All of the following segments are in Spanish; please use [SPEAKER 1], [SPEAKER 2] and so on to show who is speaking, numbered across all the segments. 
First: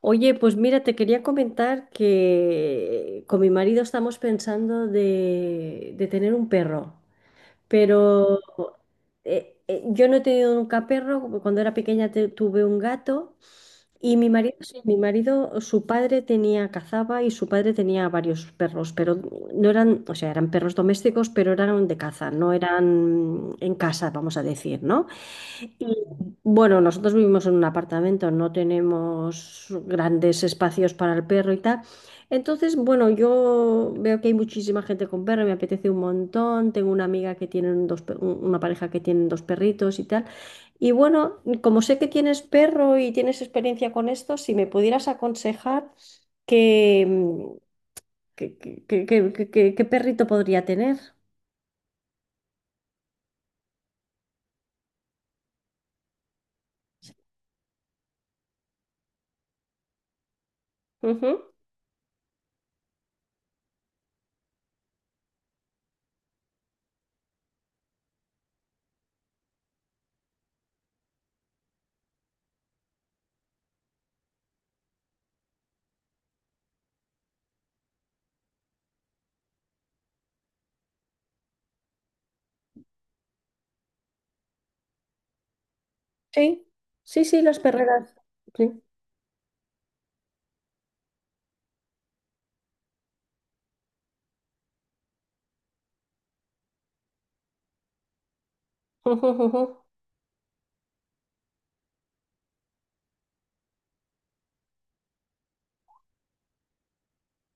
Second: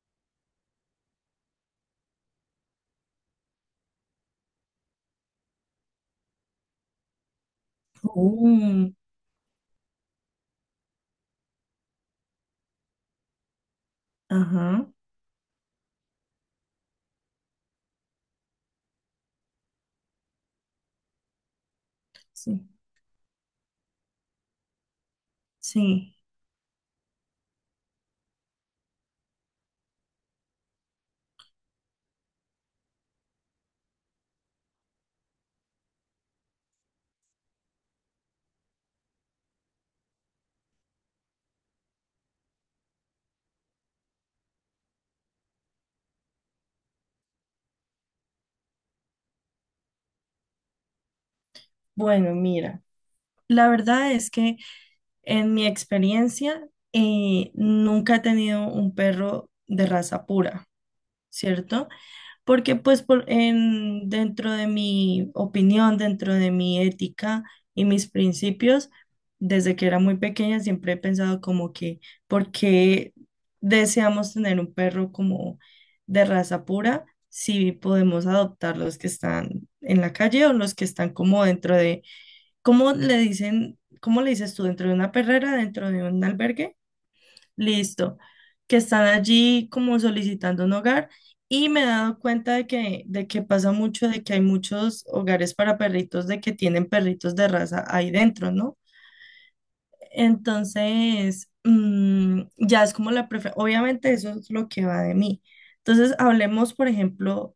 [SPEAKER 1] Oye, pues mira, te quería comentar que con mi marido estamos pensando de tener un perro, pero
[SPEAKER 2] Uh,
[SPEAKER 1] yo no he tenido nunca perro. Cuando era pequeña tuve un gato, y mi marido, sí,
[SPEAKER 2] ajá,
[SPEAKER 1] mi marido, su padre tenía, cazaba, y su padre tenía varios perros, pero no eran, o sea, eran perros domésticos, pero eran de caza, no
[SPEAKER 2] sí,
[SPEAKER 1] eran en casa, vamos a decir, ¿no?
[SPEAKER 2] sí.
[SPEAKER 1] Bueno, nosotros vivimos en un apartamento, no tenemos grandes espacios para el perro y tal. Entonces, bueno, yo veo que hay muchísima gente con perro, me apetece un montón. Tengo una amiga que tiene dos, una pareja que tienen dos perritos y tal. Y bueno, como sé que tienes perro y tienes experiencia con esto, si me pudieras aconsejar que, qué perrito podría tener.
[SPEAKER 2] Bueno, mira, la verdad es que en mi experiencia nunca he tenido un perro de raza pura,
[SPEAKER 1] Ujú.
[SPEAKER 2] ¿cierto? Porque pues dentro de mi opinión, dentro de mi ética y mis principios, desde que era muy pequeña siempre he pensado como que, ¿por qué deseamos tener un perro como de raza pura si podemos adoptar los que están en la calle o los que están como ¿cómo le dicen, cómo le dices tú, dentro de una perrera, dentro de un
[SPEAKER 1] Sí,
[SPEAKER 2] albergue?
[SPEAKER 1] sí, sí, las perreras.
[SPEAKER 2] Listo, que
[SPEAKER 1] Sí.
[SPEAKER 2] están allí como solicitando un hogar y me he dado cuenta de que pasa mucho, de que hay muchos hogares para perritos, de que tienen perritos de raza ahí dentro, ¿no? Entonces, ya es como la preferencia, obviamente eso es lo que va de mí. Entonces, hablemos, por ejemplo,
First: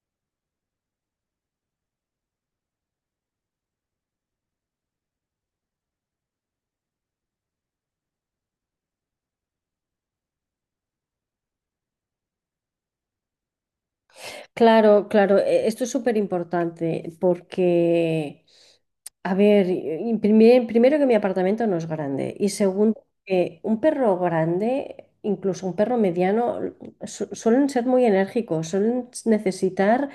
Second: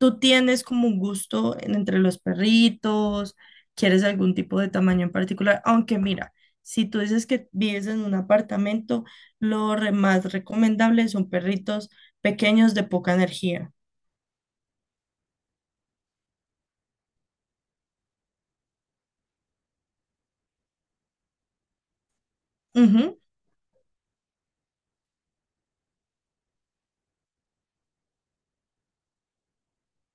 [SPEAKER 2] ¿tú tienes como un gusto entre los perritos? ¿Quieres algún tipo de tamaño en particular? Aunque mira, si tú dices que vives en un apartamento, más recomendable son perritos pequeños de poca energía.
[SPEAKER 1] Claro, claro, esto es súper importante porque, a ver, y primero, que mi apartamento no es grande, y segundo,
[SPEAKER 2] Ujú,
[SPEAKER 1] que un perro grande, incluso un perro mediano, suelen ser muy enérgicos, suelen necesitar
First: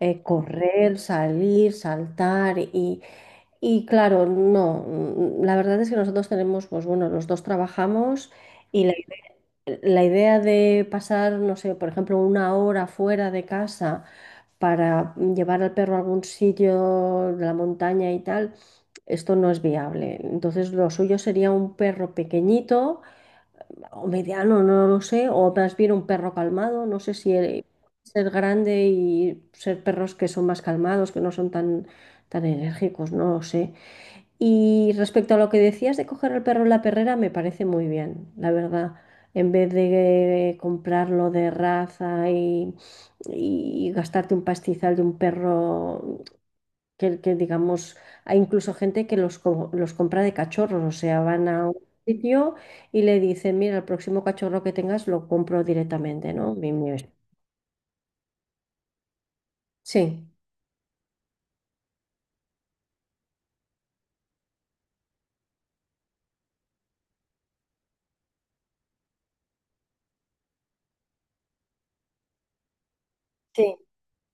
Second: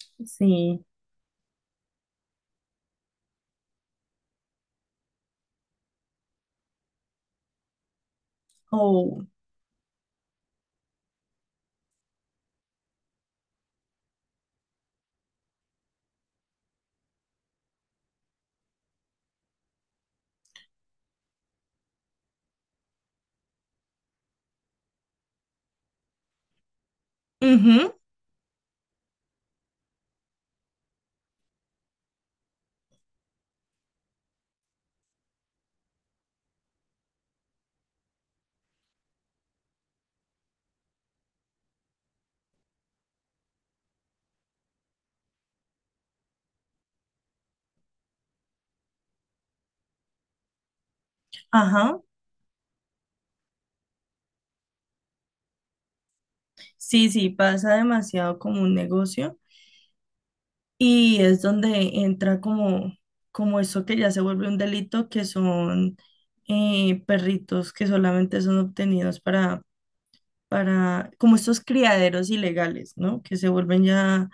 [SPEAKER 2] sí.
[SPEAKER 1] correr, salir, saltar y claro, no, la verdad es que nosotros tenemos, pues bueno, los dos trabajamos.
[SPEAKER 2] Oh.
[SPEAKER 1] La idea de pasar, no sé, por ejemplo, una hora fuera de casa para llevar al perro a algún sitio, la montaña y tal, esto no es viable. Entonces, lo suyo sería un perro pequeñito o mediano, no lo sé, o más bien un perro calmado, no sé si
[SPEAKER 2] Ujú,
[SPEAKER 1] ser grande y ser perros que son más calmados, que no son tan, tan enérgicos, no lo sé. Y respecto a lo que decías de coger al perro en la perrera, me parece muy bien, la verdad. En vez de comprarlo de raza y gastarte un pastizal de un perro que, digamos, hay incluso gente que los, los compra de cachorros, o sea, van a un
[SPEAKER 2] ajá.
[SPEAKER 1] sitio y le dicen, mira, el próximo cachorro que tengas lo compro directamente, ¿no?
[SPEAKER 2] Sí, sí, pasa demasiado como un negocio
[SPEAKER 1] Sí.
[SPEAKER 2] y es donde entra como, como eso que ya se vuelve un delito, que son perritos que solamente son obtenidos para, como estos criaderos ilegales, ¿no? Que se
[SPEAKER 1] Sí.
[SPEAKER 2] vuelven ya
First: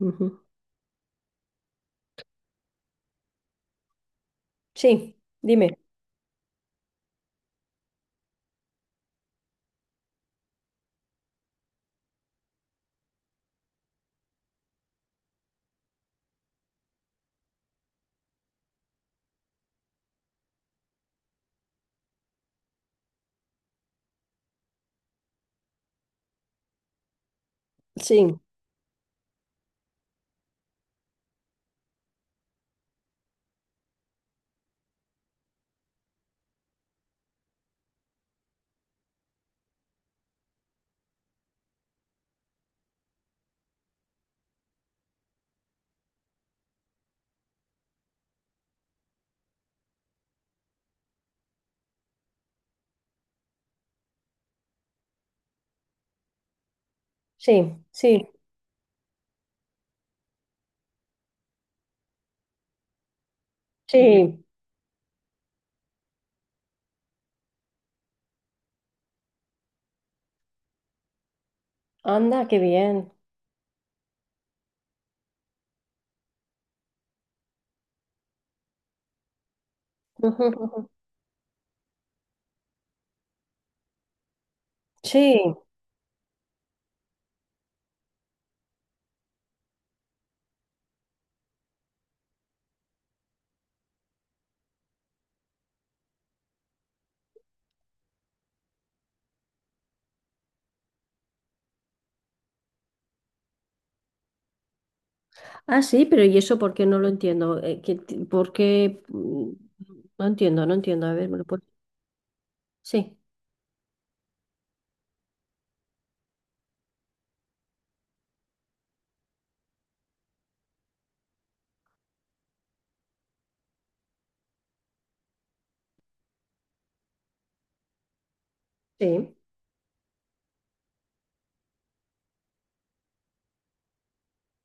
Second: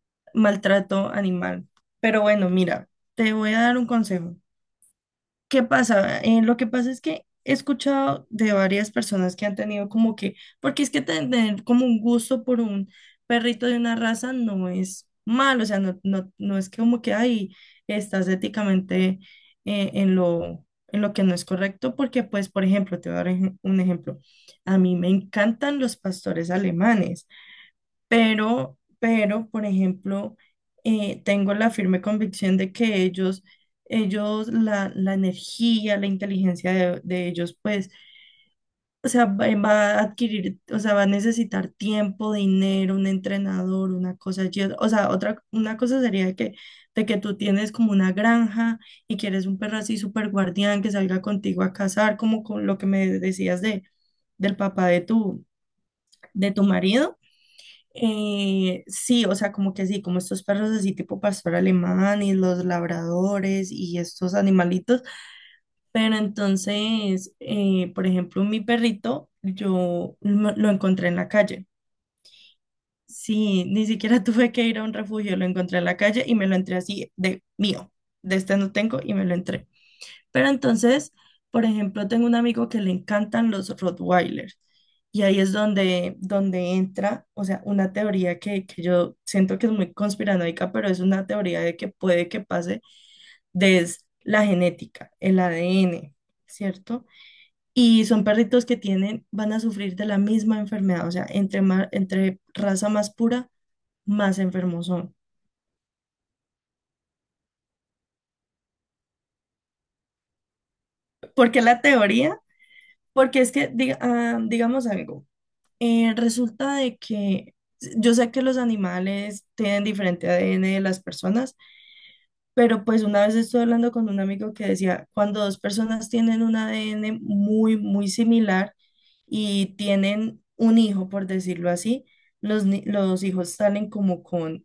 [SPEAKER 1] Ujú.
[SPEAKER 2] maltrato animal. Pero bueno, mira, te voy a dar un consejo.
[SPEAKER 1] Sí,
[SPEAKER 2] ¿Qué
[SPEAKER 1] dime.
[SPEAKER 2] pasa? Lo que pasa es que he escuchado de varias personas que han tenido como que, porque es que tener como un gusto por un perrito de una raza no es malo, o sea, no, no, no es que como que ahí estás éticamente en en lo que no es correcto, porque pues, por ejemplo, te voy a dar un ejemplo. A mí me encantan los pastores alemanes
[SPEAKER 1] Sí,
[SPEAKER 2] pero, por ejemplo, tengo la firme convicción de que ellos, la energía, la inteligencia de ellos, pues, o sea, va a adquirir, o sea, va a necesitar tiempo, dinero, un entrenador, una cosa, y una cosa sería de que tú tienes como una granja y quieres un perro así súper guardián que salga contigo a cazar, como con lo que me decías del papá de tu marido.
[SPEAKER 1] sí, sí,
[SPEAKER 2] Sí, o sea, como que sí, como estos perros así tipo pastor alemán y los labradores y estos
[SPEAKER 1] sí.
[SPEAKER 2] animalitos, pero entonces, por ejemplo, mi perrito, yo lo encontré en la calle.
[SPEAKER 1] Anda, qué bien.
[SPEAKER 2] Sí, ni siquiera tuve que ir a un refugio, lo encontré en la calle y me lo entré así de mío, de este no tengo y me lo entré.
[SPEAKER 1] Ujú,
[SPEAKER 2] Pero
[SPEAKER 1] ujú.
[SPEAKER 2] entonces, por ejemplo, tengo un amigo que le encantan los Rottweilers y ahí es
[SPEAKER 1] Sí.
[SPEAKER 2] donde, donde entra, o sea, una teoría que yo siento que es muy conspiranoica, pero es una teoría de que puede que pase desde la genética, el ADN, ¿cierto? Y son perritos que tienen, van a sufrir de la misma enfermedad, o sea, entre raza más pura, más enfermos son.
[SPEAKER 1] Ah, sí, pero ¿y eso por qué? No lo entiendo. ¿Por qué? No entiendo, no entiendo. A ver, ¿me lo
[SPEAKER 2] ¿Por qué
[SPEAKER 1] puedes-
[SPEAKER 2] la teoría?
[SPEAKER 1] Sí,
[SPEAKER 2] Porque es que, digamos algo. Resulta de que yo sé que los animales tienen diferente ADN de las personas, pero pues una vez estuve hablando con un amigo que decía, cuando dos personas tienen un ADN muy, muy similar
[SPEAKER 1] sí.
[SPEAKER 2] y tienen un hijo, por decirlo así, los, ni- los hijos salen como con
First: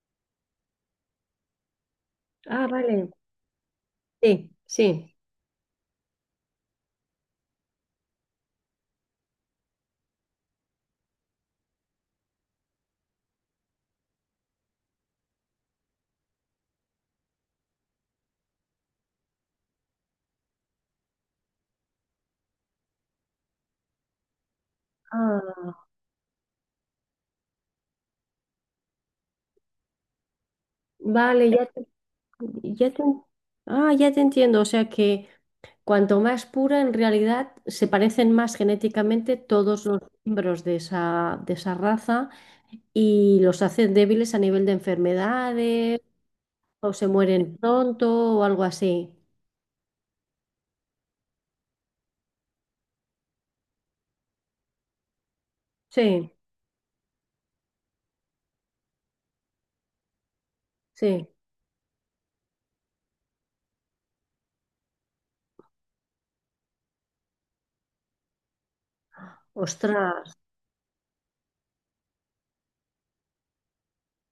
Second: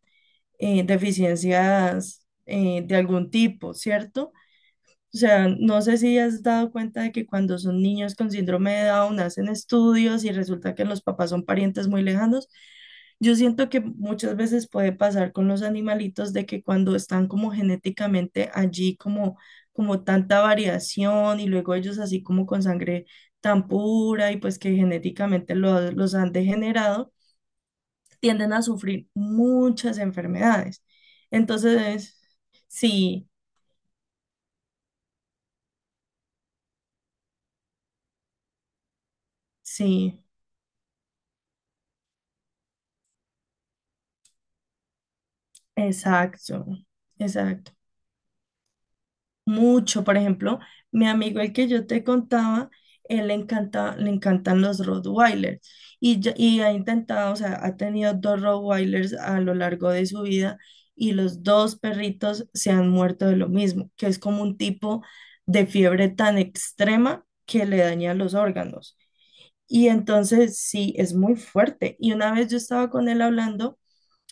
[SPEAKER 2] deficiencias
[SPEAKER 1] Ah,
[SPEAKER 2] de
[SPEAKER 1] vale.
[SPEAKER 2] algún tipo, ¿cierto?
[SPEAKER 1] Sí, sí.
[SPEAKER 2] O sea, no sé si has dado cuenta de que cuando son niños con síndrome de Down hacen estudios y resulta que los papás son parientes muy lejanos. Yo siento que muchas veces puede pasar con los animalitos de que cuando están como genéticamente allí, como, como tanta variación y luego ellos así como con sangre tan pura y pues que genéticamente
[SPEAKER 1] Ah,
[SPEAKER 2] los han degenerado, tienden a sufrir muchas enfermedades.
[SPEAKER 1] vale,
[SPEAKER 2] Entonces,
[SPEAKER 1] ya te-
[SPEAKER 2] sí,
[SPEAKER 1] ah, ya te entiendo. O sea que cuanto más pura, en realidad se parecen más genéticamente todos los
[SPEAKER 2] sí.
[SPEAKER 1] miembros de esa raza, y los hacen débiles a nivel de enfermedades,
[SPEAKER 2] Exacto,
[SPEAKER 1] o se mueren
[SPEAKER 2] exacto.
[SPEAKER 1] pronto o algo así.
[SPEAKER 2] Mucho, por ejemplo, mi amigo el que yo te contaba, él le encanta, le encantan los Rottweilers
[SPEAKER 1] Sí.
[SPEAKER 2] y ha intentado, o sea, ha tenido dos Rottweilers a lo largo de su vida y
[SPEAKER 1] Sí,
[SPEAKER 2] los dos perritos se han muerto de lo mismo, que es como un tipo de fiebre tan extrema que le daña los órganos. Y
[SPEAKER 1] ostras,
[SPEAKER 2] entonces sí, es muy fuerte. Y una vez yo estaba con él hablando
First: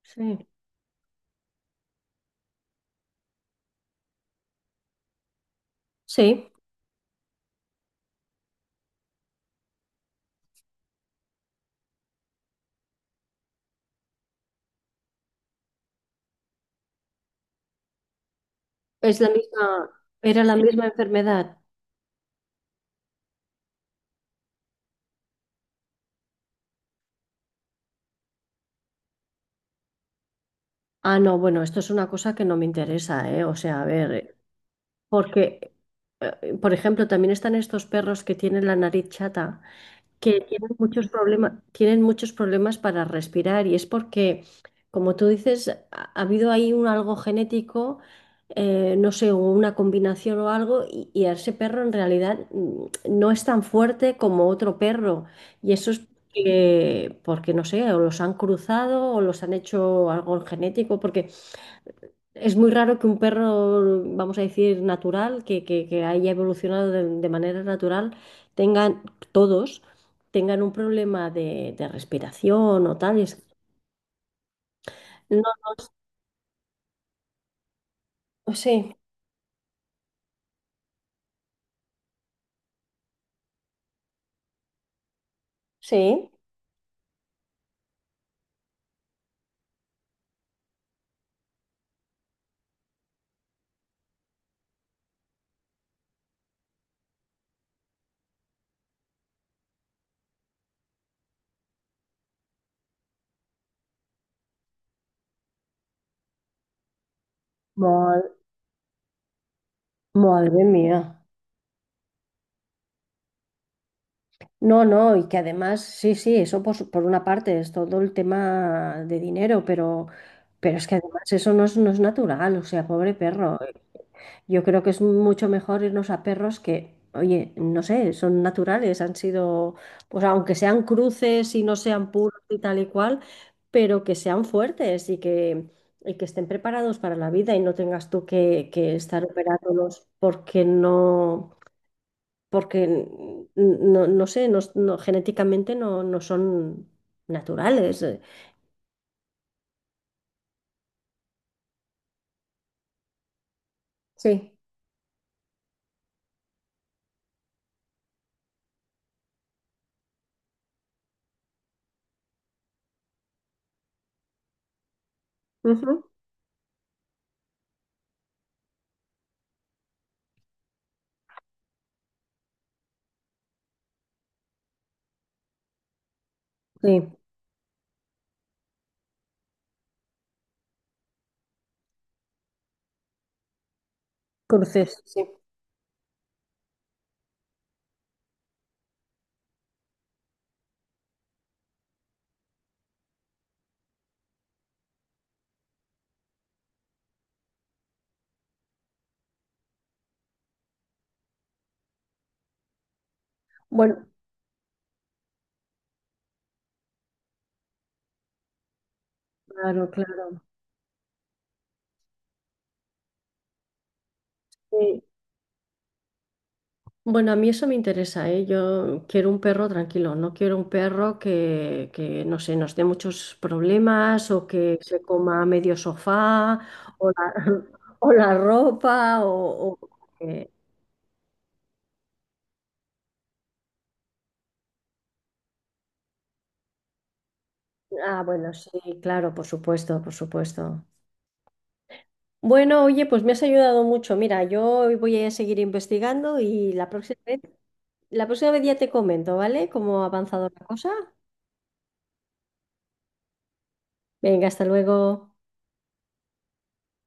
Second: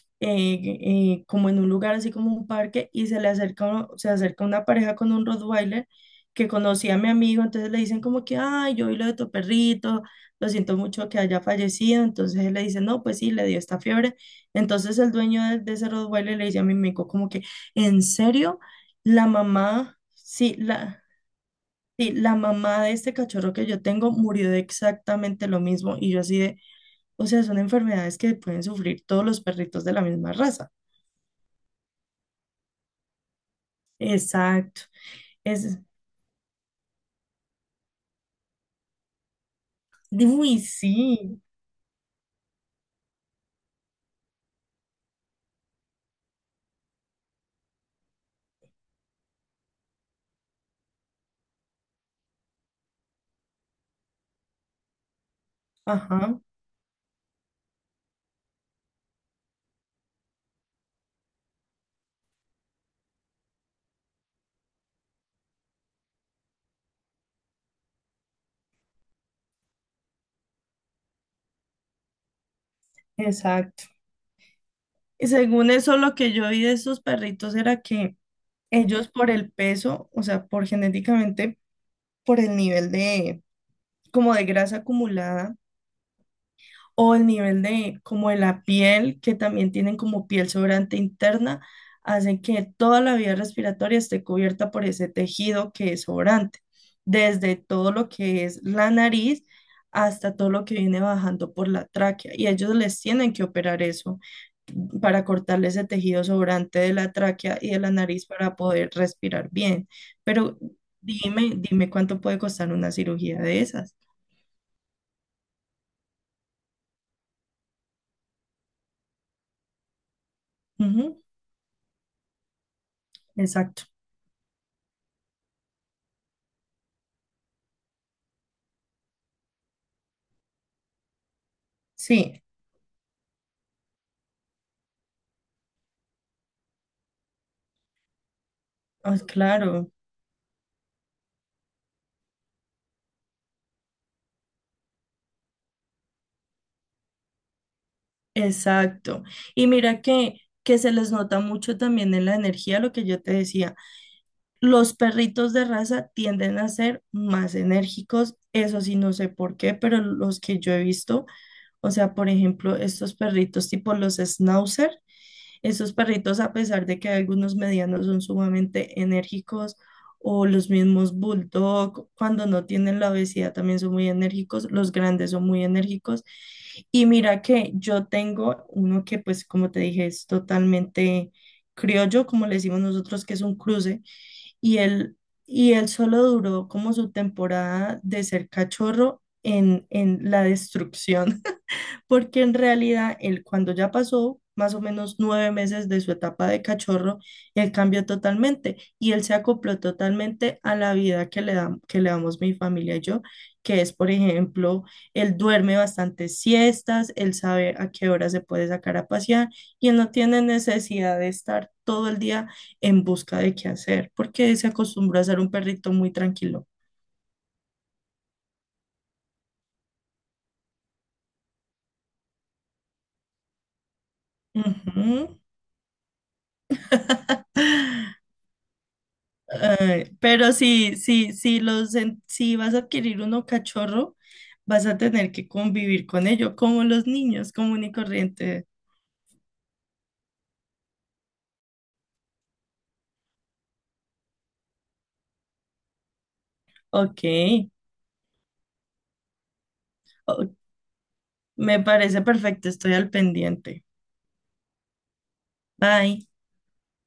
[SPEAKER 1] sí,
[SPEAKER 2] como en un lugar así como un parque y se le acerca, uno- se acerca una pareja con un Rottweiler que
[SPEAKER 1] sí,
[SPEAKER 2] conocía a mi amigo, entonces le dicen como que, ay, yo vi lo de tu perrito, lo siento mucho que haya fallecido, entonces él le dice, no, pues sí, le dio esta fiebre, entonces el dueño de ese Rottweiler le dice a mi amigo como que, ¿en serio?
[SPEAKER 1] es
[SPEAKER 2] La
[SPEAKER 1] la misma,
[SPEAKER 2] mamá,
[SPEAKER 1] era la
[SPEAKER 2] sí,
[SPEAKER 1] misma
[SPEAKER 2] la...
[SPEAKER 1] enfermedad.
[SPEAKER 2] Sí, la mamá de este cachorro que yo tengo murió de exactamente lo mismo y yo así de, o sea, son enfermedades que pueden sufrir todos los perritos de la misma raza.
[SPEAKER 1] Ah, no, bueno, esto es una cosa que no me interesa, ¿eh? O sea, a ver,
[SPEAKER 2] Exacto.
[SPEAKER 1] porque,
[SPEAKER 2] Es,
[SPEAKER 1] por ejemplo, también están estos perros que tienen la nariz chata, que
[SPEAKER 2] uy, sí.
[SPEAKER 1] tienen muchos problemas para respirar, y es porque, como tú dices, ha habido ahí un algo genético, no sé, una combinación o algo, y a ese perro en realidad no es tan fuerte como otro perro. Y eso es
[SPEAKER 2] Ajá,
[SPEAKER 1] porque, porque, no sé, o los han cruzado o los han hecho algo genético, porque es muy raro que un perro, vamos a decir, natural, que, que haya evolucionado de manera natural, tengan todos, tengan un problema de respiración o tal. Es-
[SPEAKER 2] exacto. Y
[SPEAKER 1] no,
[SPEAKER 2] según eso, lo que yo vi de esos perritos era que
[SPEAKER 1] sí,
[SPEAKER 2] ellos por el peso, o sea, por genéticamente, por el nivel de, como de grasa acumulada,
[SPEAKER 1] sí.
[SPEAKER 2] o el nivel de como de la piel, que también tienen como piel sobrante interna, hacen que toda la vía respiratoria esté cubierta por ese tejido que es sobrante, desde todo lo que es la nariz hasta todo lo que viene bajando por la tráquea. Y ellos les tienen que operar eso para cortarle ese tejido sobrante de la tráquea y de la
[SPEAKER 1] Ma-
[SPEAKER 2] nariz para poder respirar bien. Pero
[SPEAKER 1] Madre mía.
[SPEAKER 2] dime, dime cuánto puede costar una cirugía de esas.
[SPEAKER 1] No, no, y que además, sí, sí, eso por, por una parte es todo el tema de dinero, pero es que
[SPEAKER 2] Ujú,
[SPEAKER 1] además eso no es, no es natural, o sea, pobre perro.
[SPEAKER 2] exacto.
[SPEAKER 1] Yo creo que es mucho mejor irnos a perros que, oye, no sé, son naturales, han sido, pues aunque sean cruces y no sean puros
[SPEAKER 2] Sí,
[SPEAKER 1] y tal y cual, pero que sean fuertes y que estén preparados para la vida, y no tengas tú que
[SPEAKER 2] ah,
[SPEAKER 1] estar
[SPEAKER 2] claro,
[SPEAKER 1] operándolos, porque no, porque no, no sé, genéticamente no, no son naturales.
[SPEAKER 2] exacto. Y mira que se les nota mucho también en la energía, lo que yo te decía.
[SPEAKER 1] Sí.
[SPEAKER 2] Los perritos de raza tienden a ser más enérgicos, eso sí, no sé por qué, pero los que yo he visto, o sea, por ejemplo, estos perritos tipo los Schnauzer. Estos
[SPEAKER 1] Ujú.
[SPEAKER 2] perritos, a pesar de que algunos medianos son sumamente enérgicos, o los mismos bulldog, cuando no tienen la obesidad también son muy enérgicos, los grandes son muy enérgicos. Y
[SPEAKER 1] Sí,
[SPEAKER 2] mira que yo tengo uno que, pues, como te dije, es totalmente criollo, como le decimos nosotros, que es un cruce, y
[SPEAKER 1] cruces,
[SPEAKER 2] él,
[SPEAKER 1] sí.
[SPEAKER 2] y él solo duró como su temporada de ser cachorro en la destrucción porque en realidad él cuando ya pasó más o menos 9 meses de su etapa de cachorro, él cambió totalmente y él se acopló totalmente a la vida que que le damos mi familia y yo, que es,
[SPEAKER 1] Bueno,
[SPEAKER 2] por ejemplo, él duerme bastantes siestas, él sabe a qué hora se puede sacar a pasear y
[SPEAKER 1] claro,
[SPEAKER 2] él no
[SPEAKER 1] claro.
[SPEAKER 2] tiene necesidad de estar todo el día en busca de qué hacer, porque se
[SPEAKER 1] Sí.
[SPEAKER 2] acostumbró a ser un perrito muy tranquilo.
[SPEAKER 1] Bueno, a mí eso me interesa, ¿eh? Yo quiero un perro tranquilo, no quiero un perro que, no sé, nos dé muchos problemas, o que se
[SPEAKER 2] Ujú.
[SPEAKER 1] coma medio sofá o la, o la ropa o
[SPEAKER 2] Ay,
[SPEAKER 1] que-
[SPEAKER 2] pero sí, sí, sí los, si vas a adquirir uno cachorro, vas a tener que convivir con ello, como los niños, común y
[SPEAKER 1] Ah, bueno,
[SPEAKER 2] corriente.
[SPEAKER 1] sí, claro, por supuesto, por supuesto. Bueno, oye, pues me has ayudado mucho. Mira, yo voy a seguir investigando, y
[SPEAKER 2] Ok,
[SPEAKER 1] la próxima vez ya te comento, ¿vale? Cómo ha avanzado
[SPEAKER 2] o-
[SPEAKER 1] la cosa.
[SPEAKER 2] me parece perfecto, estoy al pendiente.
[SPEAKER 1] Venga, hasta luego.
[SPEAKER 2] Bye.